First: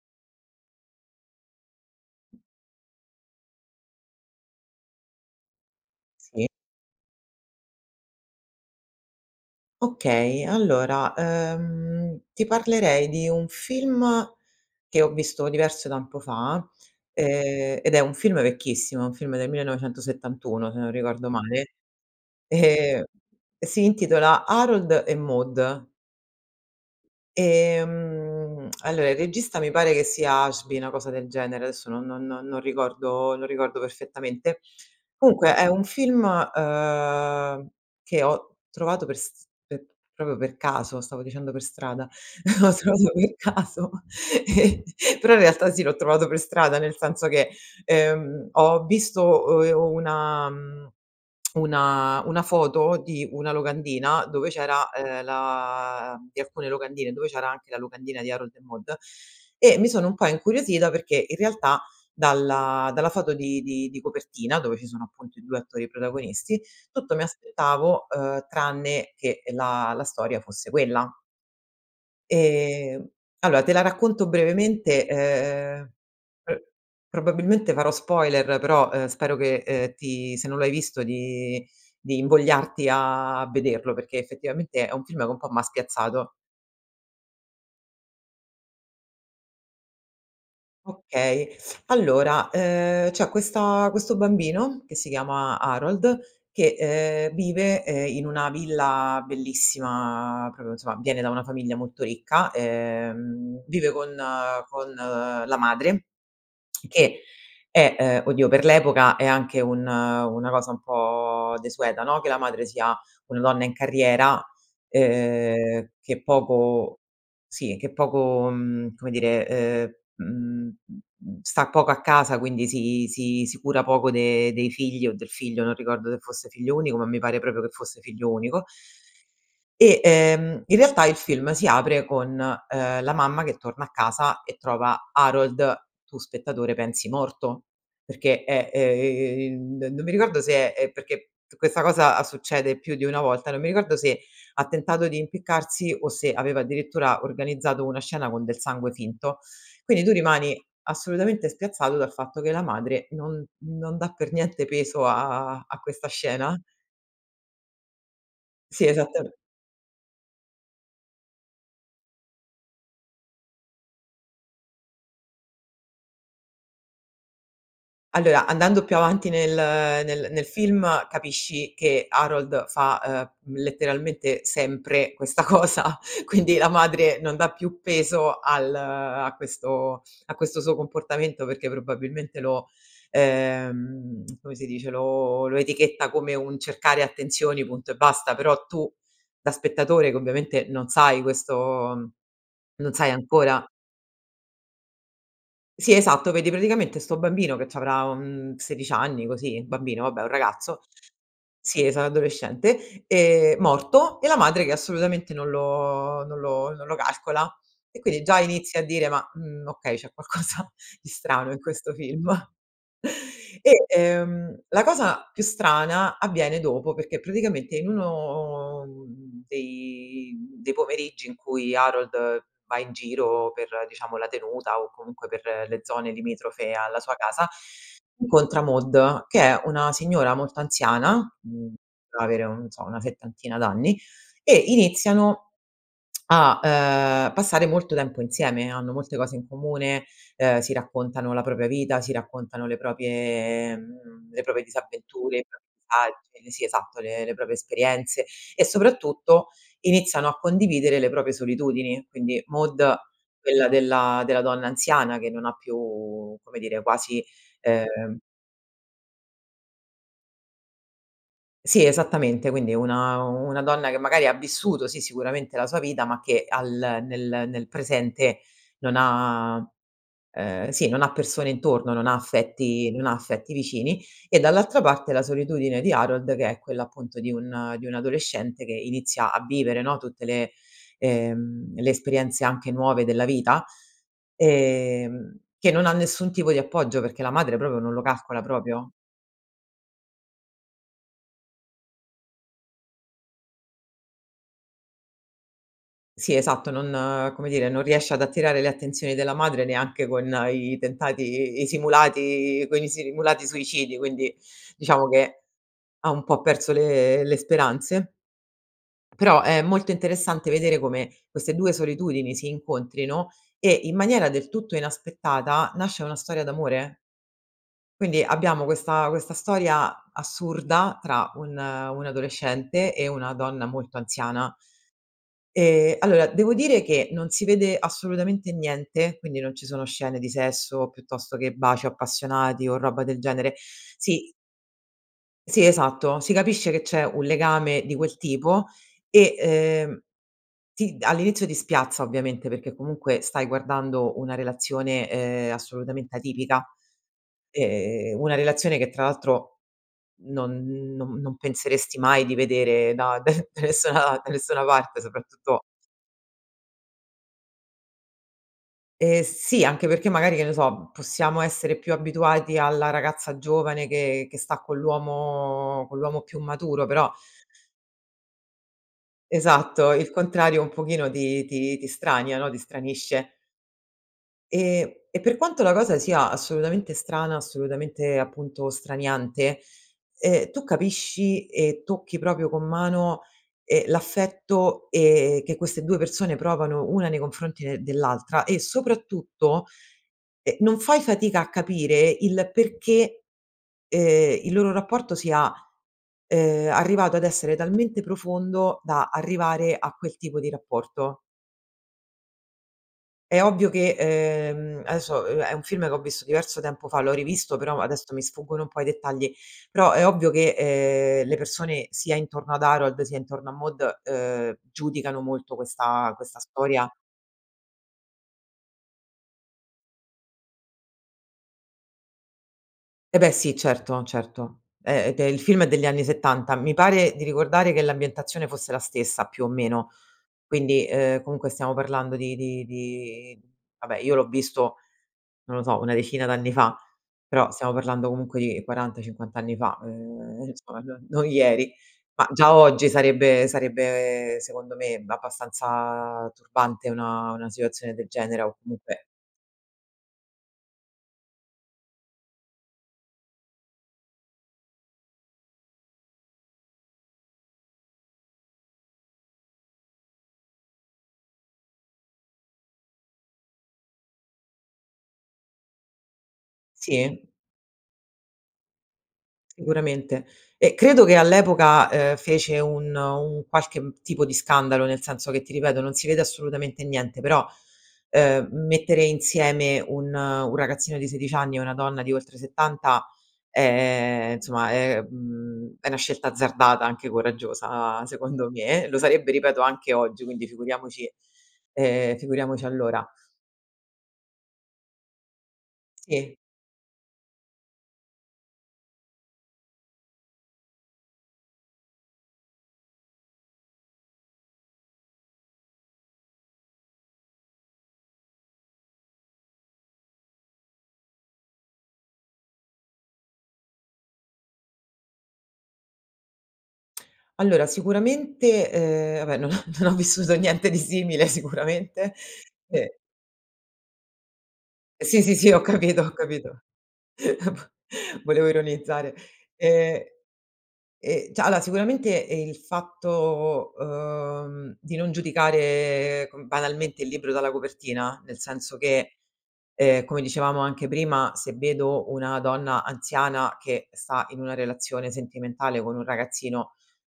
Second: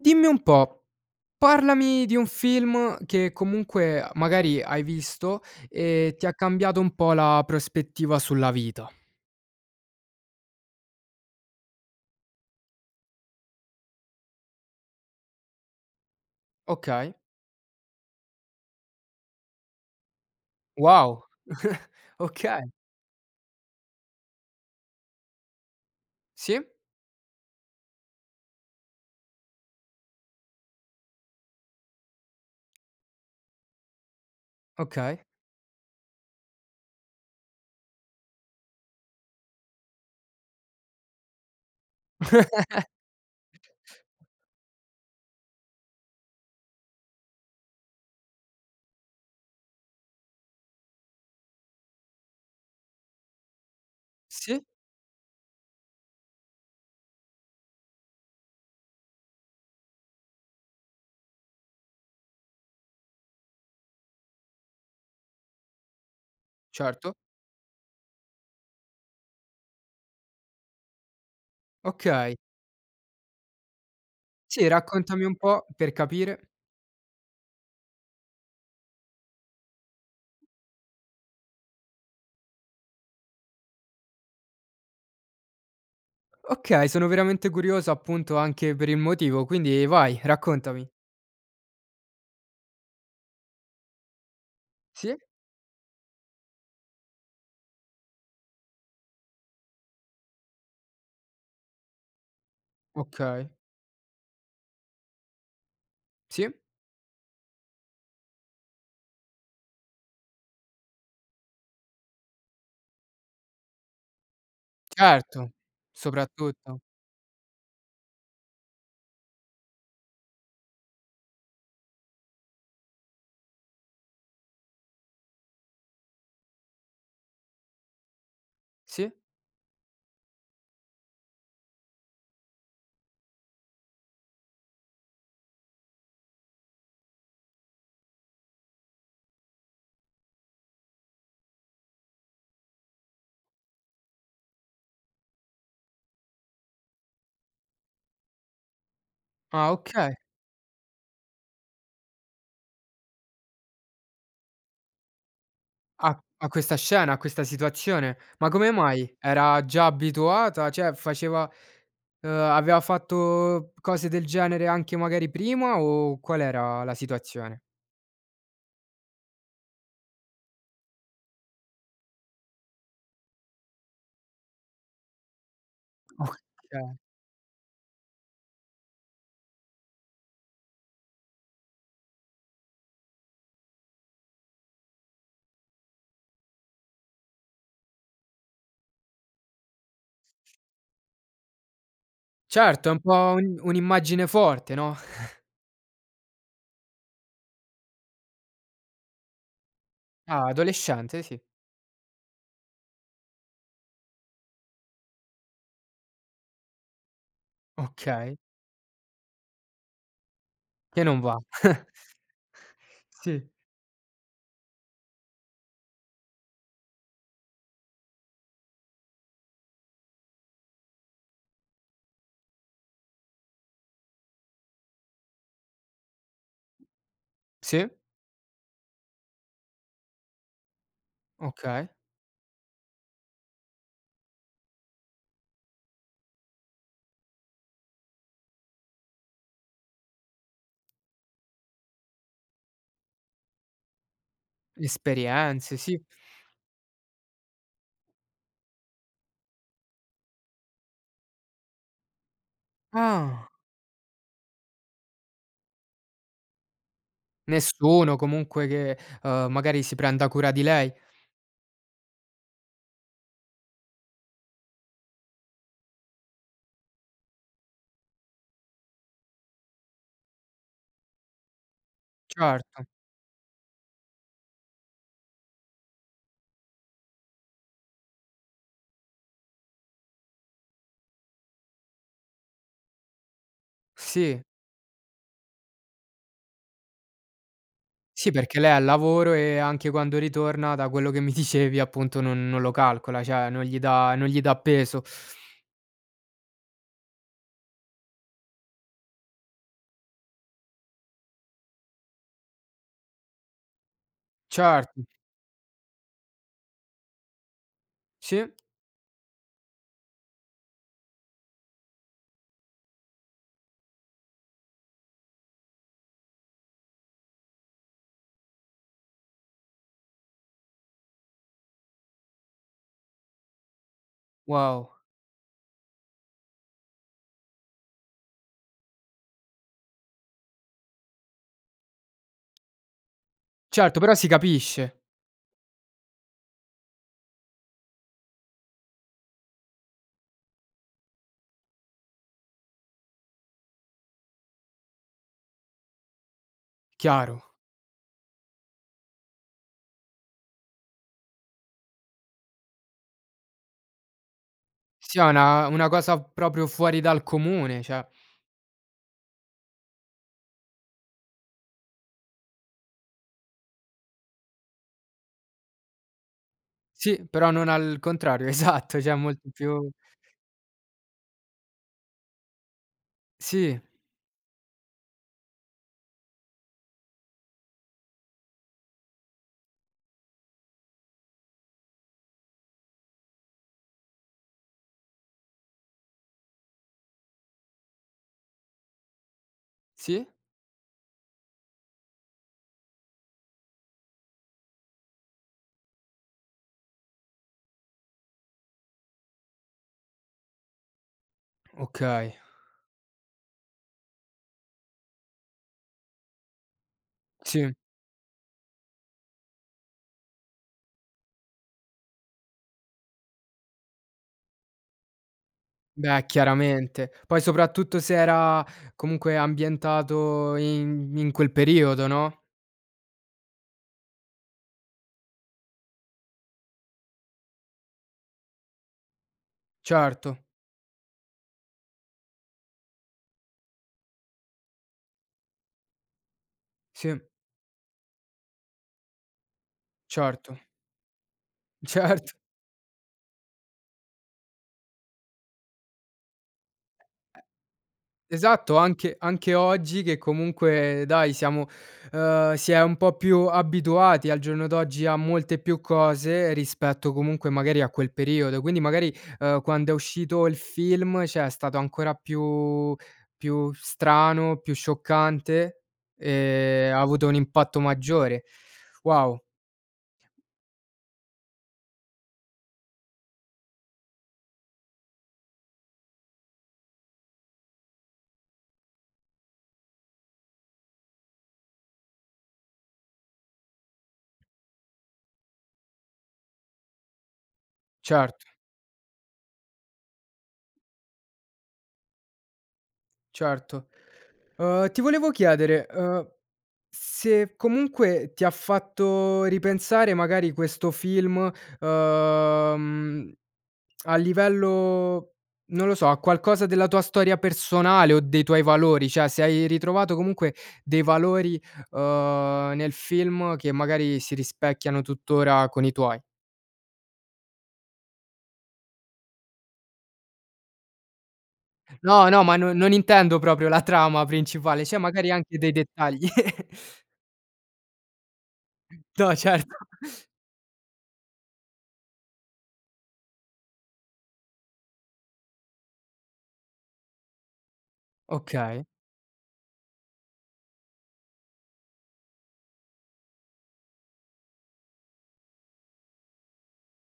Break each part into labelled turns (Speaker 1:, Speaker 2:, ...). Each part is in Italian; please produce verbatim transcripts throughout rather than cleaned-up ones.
Speaker 1: Dimmi un po', parlami di un film che comunque magari hai visto e ti ha
Speaker 2: Sì.
Speaker 1: cambiato un po' la prospettiva sulla vita.
Speaker 2: Okay, allora, uhm, ti parlerei di un film che ho visto diverso tempo fa,
Speaker 1: Okay.
Speaker 2: ehm, ed è un film vecchissimo, un film del millenovecentosettantuno se non
Speaker 1: Wow,
Speaker 2: ricordo male,
Speaker 1: okay.
Speaker 2: ehm, si intitola Harold e Maude.
Speaker 1: Sì.
Speaker 2: Ehm, allora il regista mi pare che sia Ashby, una cosa del genere, adesso non non non ricordo non ricordo perfettamente.
Speaker 1: Okay.
Speaker 2: Comunque è un film, uhm, che ho trovato per st per proprio per caso, stavo dicendo per strada, ho trovato per caso, e però in realtà sì, l'ho trovato per strada, nel senso che, ehm, ho visto uhm, e una mhmm, una una foto di una locandina, dove
Speaker 1: Sì.
Speaker 2: c'era, ehm, la di alcune locandine, dove c'era anche la locandina di Harold e Maude e mi sono un po' incuriosita, perché in realtà dalla dalla foto di di di copertina, dove ci sono appunto i due attori protagonisti,
Speaker 1: Certo.
Speaker 2: tutto mi aspettavo, uhm, tranne che la la storia fosse quella.
Speaker 1: Okay.
Speaker 2: Ehm, alloa te la racconto
Speaker 1: Sì
Speaker 2: brevemente,
Speaker 1: raccontami un po',
Speaker 2: ehm,
Speaker 1: per capire.
Speaker 2: pr probabilmente farò spoiler, però, uhm, spero che, ehm, ti se non l'hai visto di di invogliarti a vederlo, perché effettivamente è un film che un po' m'ha spiazzato.
Speaker 1: Okay, sono veramente curioso appunto anche per il motivo, quindi vai raccontami.
Speaker 2: Okay. Allora, ehm, c'è questa questo bambino che si
Speaker 1: Si.
Speaker 2: chiama Harold, che, ehm, vive, ehm, in una villa bellissima proprio insomma, viene da una famiglia molto ricca.
Speaker 1: Okay.
Speaker 2: Ehm, vive con con la madre,
Speaker 1: Si.
Speaker 2: che è, uhm oddio, per l'epoca è anche un una cosa un po' desueta, no, che la madre sia una donna in carriera,
Speaker 1: Certo,
Speaker 2: uhm, che
Speaker 1: soprattutto.
Speaker 2: poco sì che poco mhmm, come dire, uhm mhmm, sta poco a casa, quindi si si si cura poco de dei figli o del figlio, non ricordo se fosse figlio unico ma, mi pare proprio che fosse figlio unico.
Speaker 1: Sì.
Speaker 2: E, ehm, in realtà, il film si apre con, uhm, la mamma che torna a casa e trova Harold, tu spettatore pensi, morto, perché è ehm, non mi ricordo se è è perché questa cosa succede più di una volta, non mi ricordo se ha tentato di impiccarsi o se aveva addirittura organizzato una scena con del sangue finto.
Speaker 1: Ah,
Speaker 2: Quindi tu
Speaker 1: okay.
Speaker 2: rimani assolutamente spiazzato, dal fatto che la madre non non dà per niente peso a a questa
Speaker 1: A a
Speaker 2: scena.
Speaker 1: questa scena, a questa situazione, ma come
Speaker 2: Sì
Speaker 1: mai?
Speaker 2: esattam
Speaker 1: Era già abituata, ceh faceva uhm, avea fatto cose del genere anche magari prima, o qual era la situazione?
Speaker 2: Allora, andando più avanti nel nel nel film, capisci che Harold fa, uhm, letteralmente sempre questa cosa, quindi la
Speaker 1: Oka
Speaker 2: madre, non dà più peso al a questo a questo suo comportamento, perché probabilmente lo ehm, come si dice, lo lo etichetta come un cercare attenzioni punto e basta. Però tu da spettatore, che ovviamente non sai questo
Speaker 1: Certo
Speaker 2: non
Speaker 1: è un
Speaker 2: sai
Speaker 1: po' un
Speaker 2: ancora
Speaker 1: un'immagine forte no?
Speaker 2: Sì esatto, vedi praticamente sto bambino che c'avrà, uhm, sedici anni, così un bambino vabbè è un
Speaker 1: Ah,
Speaker 2: ragazzo
Speaker 1: adolescente sì.
Speaker 2: sì esat adolescente, ehm, morto e la madre che assolutamente non lo non lo non lo calcola, e quindi
Speaker 1: Okay.
Speaker 2: già inizi a dire: "Ma, mhmm, okay c'è qualcosa
Speaker 1: Che
Speaker 2: di
Speaker 1: non va.
Speaker 2: strano in questo film."
Speaker 1: Sì.
Speaker 2: E, ehm, la cosa più strana, avviene dopo, perché praticamente, in uno dei dei pomeriggi in cui Harold va in giro per diciamo la tenuta, o comunque per le zone limitrofe alla sua casa,
Speaker 1: Sì.
Speaker 2: incontra Maude, che è una signora molto anziana, uhm,
Speaker 1: Okay.
Speaker 2: potrà avere, non so una settantina d'anni, e iniziano a ,uhm, passare molto tempo insieme, hanno molte cose in comune, uhm, si raccontano la propria vita, si raccontano le proprie le proprie disavventure
Speaker 1: Esperienze, sì.
Speaker 2: [unintelligible] sì esatto le le proprie esperienze. E soprattutto iniziano a condividere le proprie solitudini; quindi Maude
Speaker 1: Ah.
Speaker 2: quella della della donna anziana, che non ha più, come dire, quasi
Speaker 1: Nessuno
Speaker 2: ehm
Speaker 1: comunque che, uhm, magari si prenda cura di lei.
Speaker 2: Sì, esattamente, quindi una una donna che magari ha vissuto, sì, sicuramente la sua vita, ma che al nel nel presente non ha uhm sì, non ha persone intorno, non ha
Speaker 1: Certo.
Speaker 2: affetti, non ha affetti vicini; e dall'altra parte la solitudine di Harold che è quella appunto di un di un adolescente che inizia a vivere no, tutte le ehm, le esperienze, anche nuove, della vita,
Speaker 1: Sì.
Speaker 2: ehm, che non ha nessun tipo di appoggio, perché la madre propo non lo
Speaker 1: Sì
Speaker 2: calcola
Speaker 1: perché lei è al
Speaker 2: propio.
Speaker 1: lavoro, e anche quando ritorna, da quello che mi dicevi appunto, non non lo calcola ceh non gli dà non gli dà peso.
Speaker 2: Sì esatto non come dire non riesce ad attirare le attenzioni della madre neanche con i tentati i simulati con i simulati suicidi quindi
Speaker 1: Certo.
Speaker 2: diciamo che ha un po' perso le le speranze.
Speaker 1: Sì.
Speaker 2: Però è molto interessante vedere come queste due solitudini si incontrino e, in maniera del tutto inaspettata, nasce una storia d'amore. Quindi abbiamo questa questa storia assurda tra un un adolescente e una donna molto anziana.
Speaker 1: Wow.
Speaker 2: Ehm, allora devo dire che non si vede assolutamente niente, quindi non ci sono scene di sesso, piuttosto che baci appassionati o roba del genere.
Speaker 1: Certo però si
Speaker 2: Sì
Speaker 1: capisce.
Speaker 2: sì esatto si capisce che c'è un legame di quel tipo e, ehm, ti all'inizio ti spiazza, ovviamente, perché comunque stai guardando una relazione, ehm, assolutamente atipica.
Speaker 1: Chiaro.
Speaker 2: Ehm, una relazione che tra l'altro non non non penseresti mai di vedere da d da nessuna da nessuna parte
Speaker 1: Si è
Speaker 2: soprattutto
Speaker 1: una una cosa proprio fuori dal comune, ceh
Speaker 2: Ehm, sì, anche perché magari, che ne so, possiamo essere più abituati alla ragazza giovane che che sta con l'uomo con l'uomo più maturo però
Speaker 1: Sì però non al contrario, esatto ceh è molto
Speaker 2: Esatto,
Speaker 1: più
Speaker 2: il contrario un pochino ti ti ti strania, no, ti stranisce.
Speaker 1: Sì.
Speaker 2: E e per quanto la cosa sia assolutamente strana, assolutamente appunto straniante, ehm, tu capisci e tocchi proprio con mano, ehm, l'affetto, ehm, che queste due persone provano una nei confronti de dell'altra e soprattutto,
Speaker 1: Sì.
Speaker 2: ehm, non fai fatica a capire il perché, ehm, il loro rapporto sia, uhm, arrivato ad essere talmente profondo, da arrivare a quel tipo di rapporto.
Speaker 1: Okay.
Speaker 2: È ovvio che, uhm, adesso, uhm, è un film che ho visto diverso tempo fa, l'ho rivisto
Speaker 1: Sì.
Speaker 2: però adesso mi sfuggono un po' i dettagli, però è ovvio che, ehm, le persone sia intorno ad Harold sia intorno a Maude, uhm, giudicano molto questa
Speaker 1: Beh
Speaker 2: questa storia.
Speaker 1: chiaramente, poi soprattutto se era comunque ambientato in in quel periodo no?
Speaker 2: Eh beh, sì certo, certo, ehm ed e il film è degli anni settanta mi pare di ricordare che l'ambientazione fosse la stessa, più o meno.
Speaker 1: Certo.
Speaker 2: Quindi, uhm, comunque stiamo parlando di di di vabbè io l'ho visto, non lo so, una decina d'anni fa,
Speaker 1: Sì.
Speaker 2: però stiamo parlando comunque di quaranta cinquant anni fa, ehm,
Speaker 1: Certo.
Speaker 2: insomma n non ieri. Ma
Speaker 1: Certo.
Speaker 2: già oggi sarebbe sarebbe, secondo me, abbastanza turbante una una situazione del genere o
Speaker 1: Esatto
Speaker 2: comunque
Speaker 1: anche anche oggi che comunque dai siamo uhm, si è un po' più abituati al giorno d'oggi a molte più cose, rispetto comunque magari a quel periodo, quindi magari, uhm, quando è uscito il film, ceh, è stato ancora più più strano, più scioccante e ha
Speaker 2: Sì.
Speaker 1: avuto un impatto maggiore, wow!
Speaker 2: Sicuramente e credo che all'epoca, uhm, fece un un qualche tipo di scandalo, nel senso che ti ripeto non si vede assolutamente niente però, uhm, mettere insieme un un ragazzino di sedic anni e una donna di oltre settanta, ehm, nsomma è mhmm, è una scelta azzardata anche coraggiosa,
Speaker 1: Certo.
Speaker 2: secondo me, lo sarebbe, ripeto, anche oggi quindi figuriamoci ehm, figuriamoci allora.
Speaker 1: Certo. Uhm, ti volevo chiedere, uhm,
Speaker 2: Sì.
Speaker 1: se comunque ti ha fatto ripensare magari, questo film, uhm, a livello non lo so, a qualcosa della tua storia personale o dei tuoi valori, ceh, se hai ritrovato comunque dei valori, uhm, nel film che magari si rispecchiano, tuttora, con i tuoi.
Speaker 2: Allora sicuramente, uhm, vabbè non ho non ho vissuto niente di simile sicuramente
Speaker 1: No, no, ma non non
Speaker 2: e
Speaker 1: intendo proprio la trama principale, cioè
Speaker 2: Sì,
Speaker 1: magari
Speaker 2: sì, sì
Speaker 1: anche
Speaker 2: ho
Speaker 1: dei
Speaker 2: capito, ho
Speaker 1: dettagli.
Speaker 2: capito, volevo ironizzare
Speaker 1: No certo.
Speaker 2: e e ceh allora sicuramente il fatto, uhm, di non giudicare com banalmente il libro dalla copertina, nel senso
Speaker 1: Okay.
Speaker 2: che, ehm, come dicevamo anche prima, se vedo una donna anziana che sta in una relazione sentimentale con un ragazzino,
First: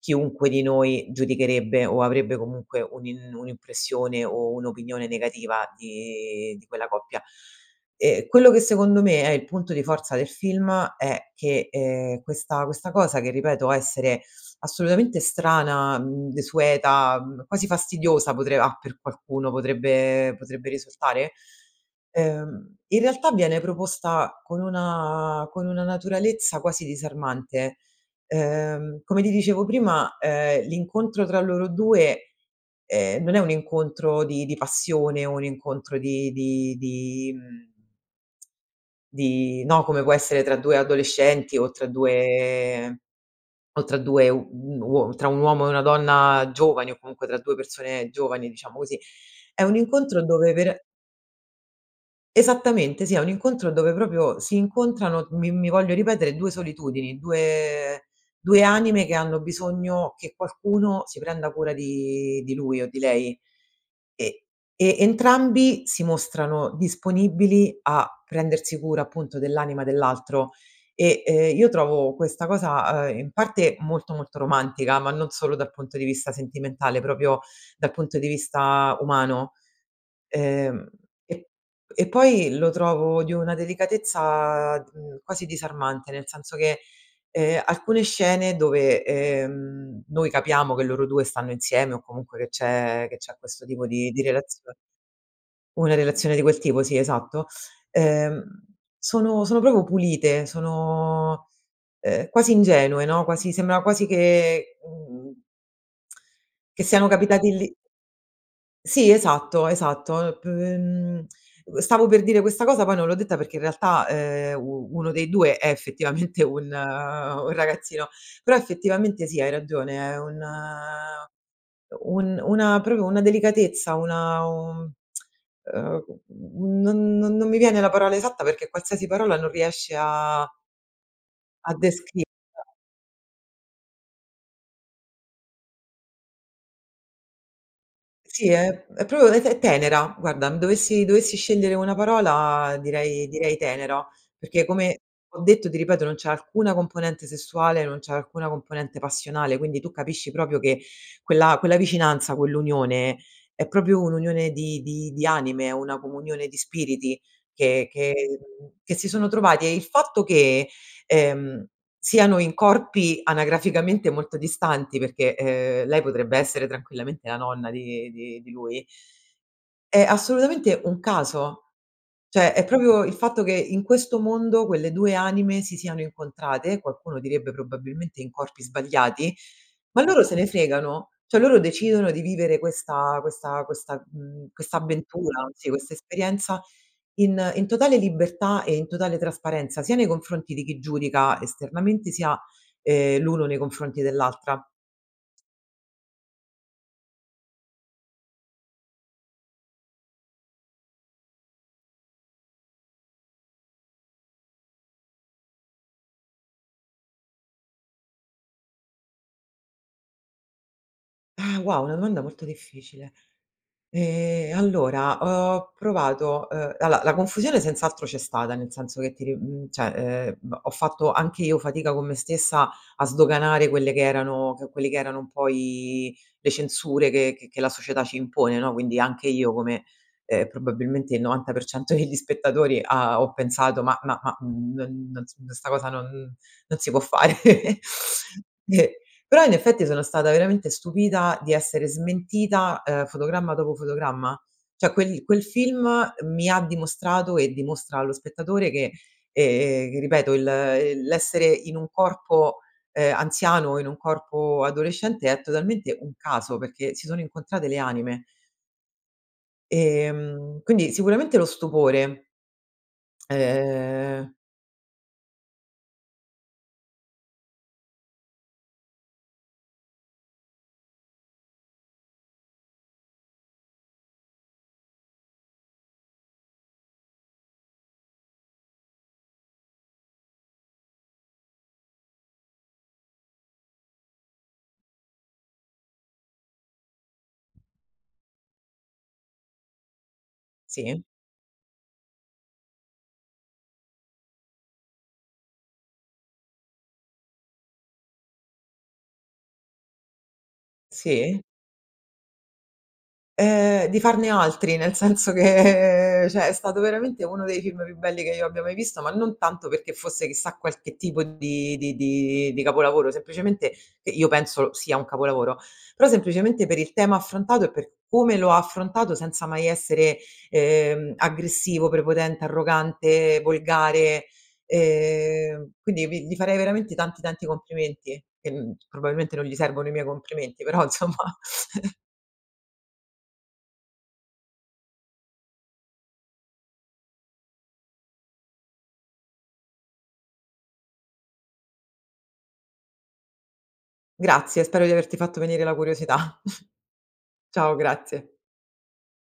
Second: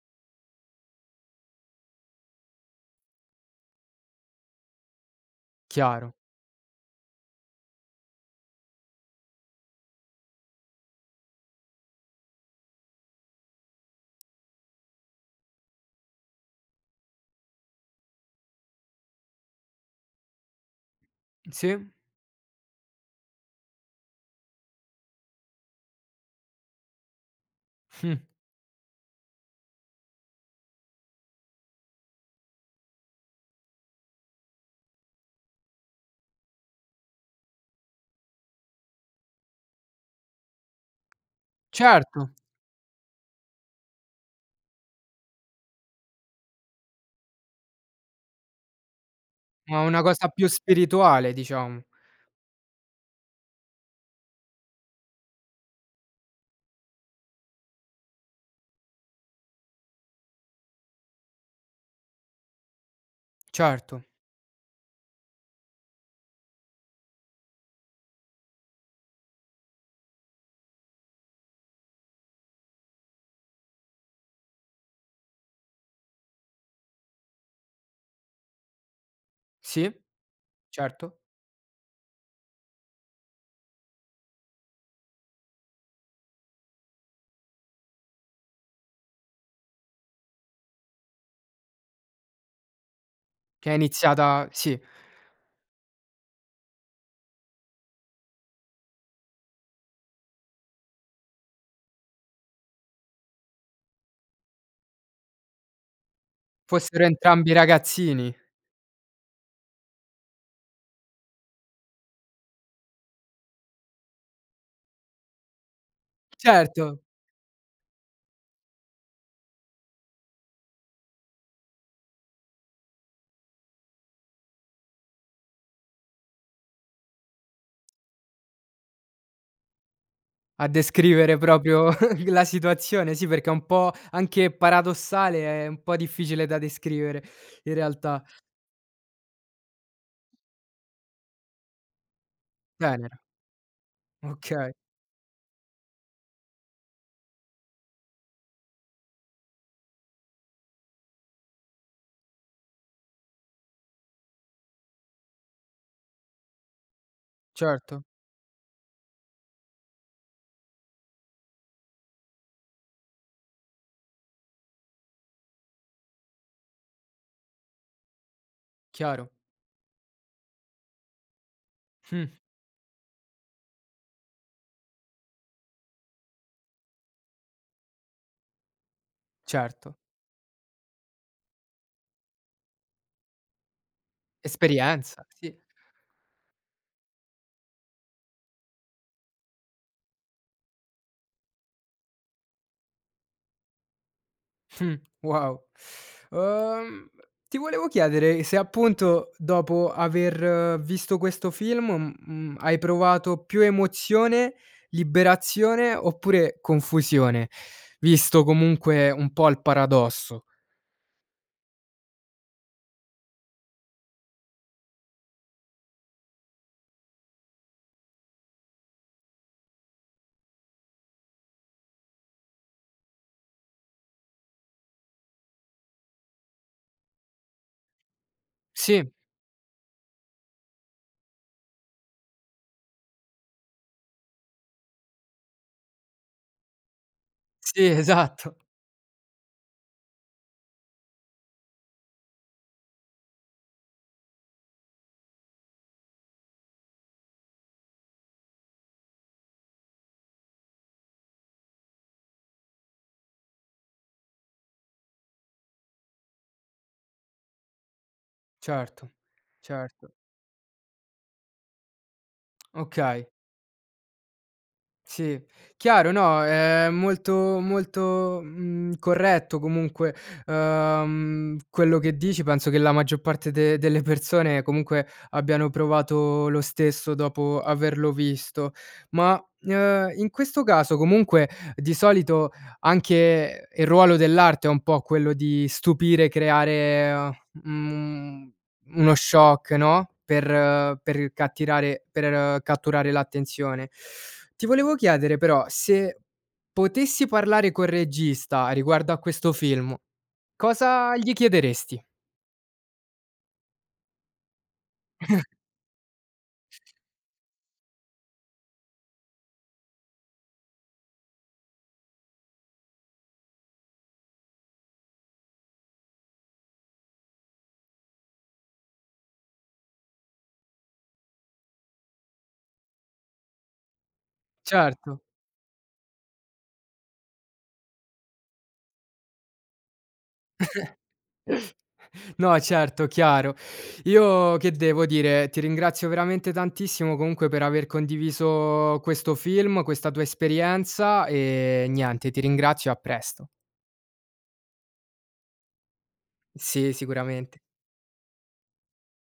Speaker 2: chiunque di noi giudicherebbe o avrebbe comunque un'im un'impressione o un'opinione negativa
Speaker 1: Chiaro.
Speaker 2: di di quella coppia e quello che, secondo me, è il punto di forza del film è che, ehm, questa questa cosa che, ripeto essere assolutamente strana, mhmm, desueta, mhmm, quasi fastidiosa potre a per qualcuno potrebbe potrebbe risultare,
Speaker 1: Sì.
Speaker 2: ehm, in realtà viene proposta con una con una naturalezza quasi disarmante,
Speaker 1: Mh.
Speaker 2: uhm, come ti dicevo prima, ehm, l'incontro tra loro due, ehm, non è un incontro di di passione o un incontro di di di mhmm di no, come può essere tra due adolescenti o tra
Speaker 1: Certo.
Speaker 2: due o tra due u uo tra un uomo e una donna giovani o comunque tra due persone giovani, diciamo così, è un
Speaker 1: Ma una
Speaker 2: incontro
Speaker 1: cosa più
Speaker 2: dove per
Speaker 1: spirituale diciamo.
Speaker 2: Esattamente, sì, è un incontro dove proprio si incontrano, mi mi voglio ripetere due solitudini, due due anime che hanno bisogno che qualcuno si prenda cura di di lui o di lei,
Speaker 1: Certo.
Speaker 2: e e entrambi si mostrano disponibili a prendersi cura appunto dell'anima dell'altro e, ehm, io trovo questa cosa, ehm, in parte molto molto romantica, ma non solo dal punto di vista sentimentale, proprio dal punto di vista umano.
Speaker 1: Sì,
Speaker 2: Ehm,
Speaker 1: certo.
Speaker 2: e e poi lo trovo di una delicatezza, mhmm, quasi disarmante, nel senso che, ehm, alcune scene dove, ehm, noi capiamo che loro due stanno insieme o comunque che c'è che c'è questo
Speaker 1: Che è
Speaker 2: tipo di di
Speaker 1: iniziata
Speaker 2: relazione
Speaker 1: sì.
Speaker 2: una relazione di quel tipo, sì esatto, uhm, sono sono propo pulite sono, ehm, quasi ingenue, no, quasi sembra quasi che, mhmm, che
Speaker 1: Fossero
Speaker 2: siano capitati
Speaker 1: entrambi
Speaker 2: lì
Speaker 1: ragazzini.
Speaker 2: Sì esatto, esatto l p mhmm, uhm, stavo per dire questa cosa poi non l'ho detta, perché in realtà, ehm, u uno dei due è effettivamente un
Speaker 1: Certo.
Speaker 2: un ragazzino, però effettivamente sì hai ragione è un un una proprio una delicatezza, una un uhm, non non non mi viene la parola esatta, perché qualsiasi parola non riesce a
Speaker 1: A descrivere
Speaker 2: a
Speaker 1: propio la
Speaker 2: descriverla.
Speaker 1: situazione, sì perché è un po' anche paradossale, è un po' difficile da descrivere, in realtà.
Speaker 2: Sì è è propio è t è tenera guarda dovessi dovessi scendere una parola
Speaker 1: Tenera.
Speaker 2: direi direi tenera. Perché,
Speaker 1: Okay.
Speaker 2: come ho detto, ti ripeto, non c'è alcuna componente sessuale, non c'è alcuna componente passionale, quindi tu capisci propio che quella quella vicinanza, quell'unione è propio un'unione di di di anime, una comunione di spiriti che
Speaker 1: Certo.
Speaker 2: che mhmm, che si sono trovati, e il fatto che, ehm, siano in corpi anagraficamente molto distanti, perché, uhm, lei potrebbe essere tranquillamente la nonna di di di lui
Speaker 1: Chiaro.
Speaker 2: è assolutamente un caso,
Speaker 1: Mh.
Speaker 2: ceh è proprio il fatto che in questo mondo quelle due anime si siano incontrate, qualcuno direbbe probabilmente in corpi sbagliati,
Speaker 1: Certo.
Speaker 2: ma loro se ne fregano, ceh loro decidono di vivere questa questa questa mhmm, questa
Speaker 1: Esperienza,
Speaker 2: avventura,
Speaker 1: sì.
Speaker 2: sì, questa esperienza in in totale libertà e in totale trasparenza, sia nei confronti di chi giudica esternamente, sia, ehm, l'uno nei confronti dell'altra.
Speaker 1: Mh, wow. Uhm, ti volevo chiedere se, appunto, dopo aver visto questo film, mhmm, hai provato più emozione, liberazione oppure confusione, visto comunque un po' il paradosso.
Speaker 2: Ah, wow, è una domanda molto difficile. Ehm, allora ho provato uhm, alloa la confusione senz'altro c'è stata, nel senso che ti ri mhmm, ceh, ehm, h ho fatto anche io fatica con me stessa a sdoganare quelle che erano quelli che erano un po' i le censure che che che la società ci impone no? Quindi
Speaker 1: Sì.
Speaker 2: anche io come, ehm, probabilmente il novanta per cento degli spettatori ha ho pensato: "Ma ma ma non non s sta cosa non non si può fare."
Speaker 1: Sì esatto.
Speaker 2: E però, in effetti, sono stata veramente stupita di essere smentita, uhm, fotogramma dopo fotogramma, ceh quel quel film mi ha dimostrato e, dimostra allo spettatore, che ehm, che ripeto il il l'essere in un corpo, uhm, anziano e in un corpo adolescente è totalmente un caso, perché si sono incontrate le anime.
Speaker 1: Certo, certo.
Speaker 2: Ehm, quindi sicuramente lo stupore.
Speaker 1: Okay.
Speaker 2: Ehm
Speaker 1: Sì. Chiaro no, è molto molto, mhmm, corretto comunque, uhm, quello che dici penso che la maggior parte de delle persone comunque abbiano provato lo stesso dopo averlo visto. Ma, uhm, in questo caso comunque di solito anche il ruolo dell'arte è un po' quello di stupire, creare a mhmm, uno shock, no, per
Speaker 2: Sì.
Speaker 1: per cattirare per catturare l'attenzione. Ti volevo chiedere, però, se potessi parlare col regista riguardo a questo film, cosa gli
Speaker 2: Sì.
Speaker 1: chiederesti?
Speaker 2: Ehm, di farne altri, nel senso che cioè è stato veramente uno dei film più belli che io abbia mai visto, ma non tanto perché fosse chissà qualche tipo di di di di capolavoro, semplicemente i io penso sia un capolavoro, però semplicemente per il tema affrontato e per come lo ha affrontato, senza mai essere, ehm, aggressivo, prepotente, arrogante, volgare
Speaker 1: Certo.
Speaker 2: ehm, quindi, vi gli farei veramente tanti, tanti complimenti. Che, mhmm, probabilmente non gli servono i miei complimenti, però nsomma.
Speaker 1: No, certo, chiaro. Io che devo dire? Ti ringrazio veramente tantissimo, comunque, per aver condiviso questo film, questa tua esperienza e, niente, ti ringrazio e a presto.
Speaker 2: Grazie spero di averti fatto venire la curiosità.
Speaker 1: Sì sicuramente.
Speaker 2: Ciao grazie.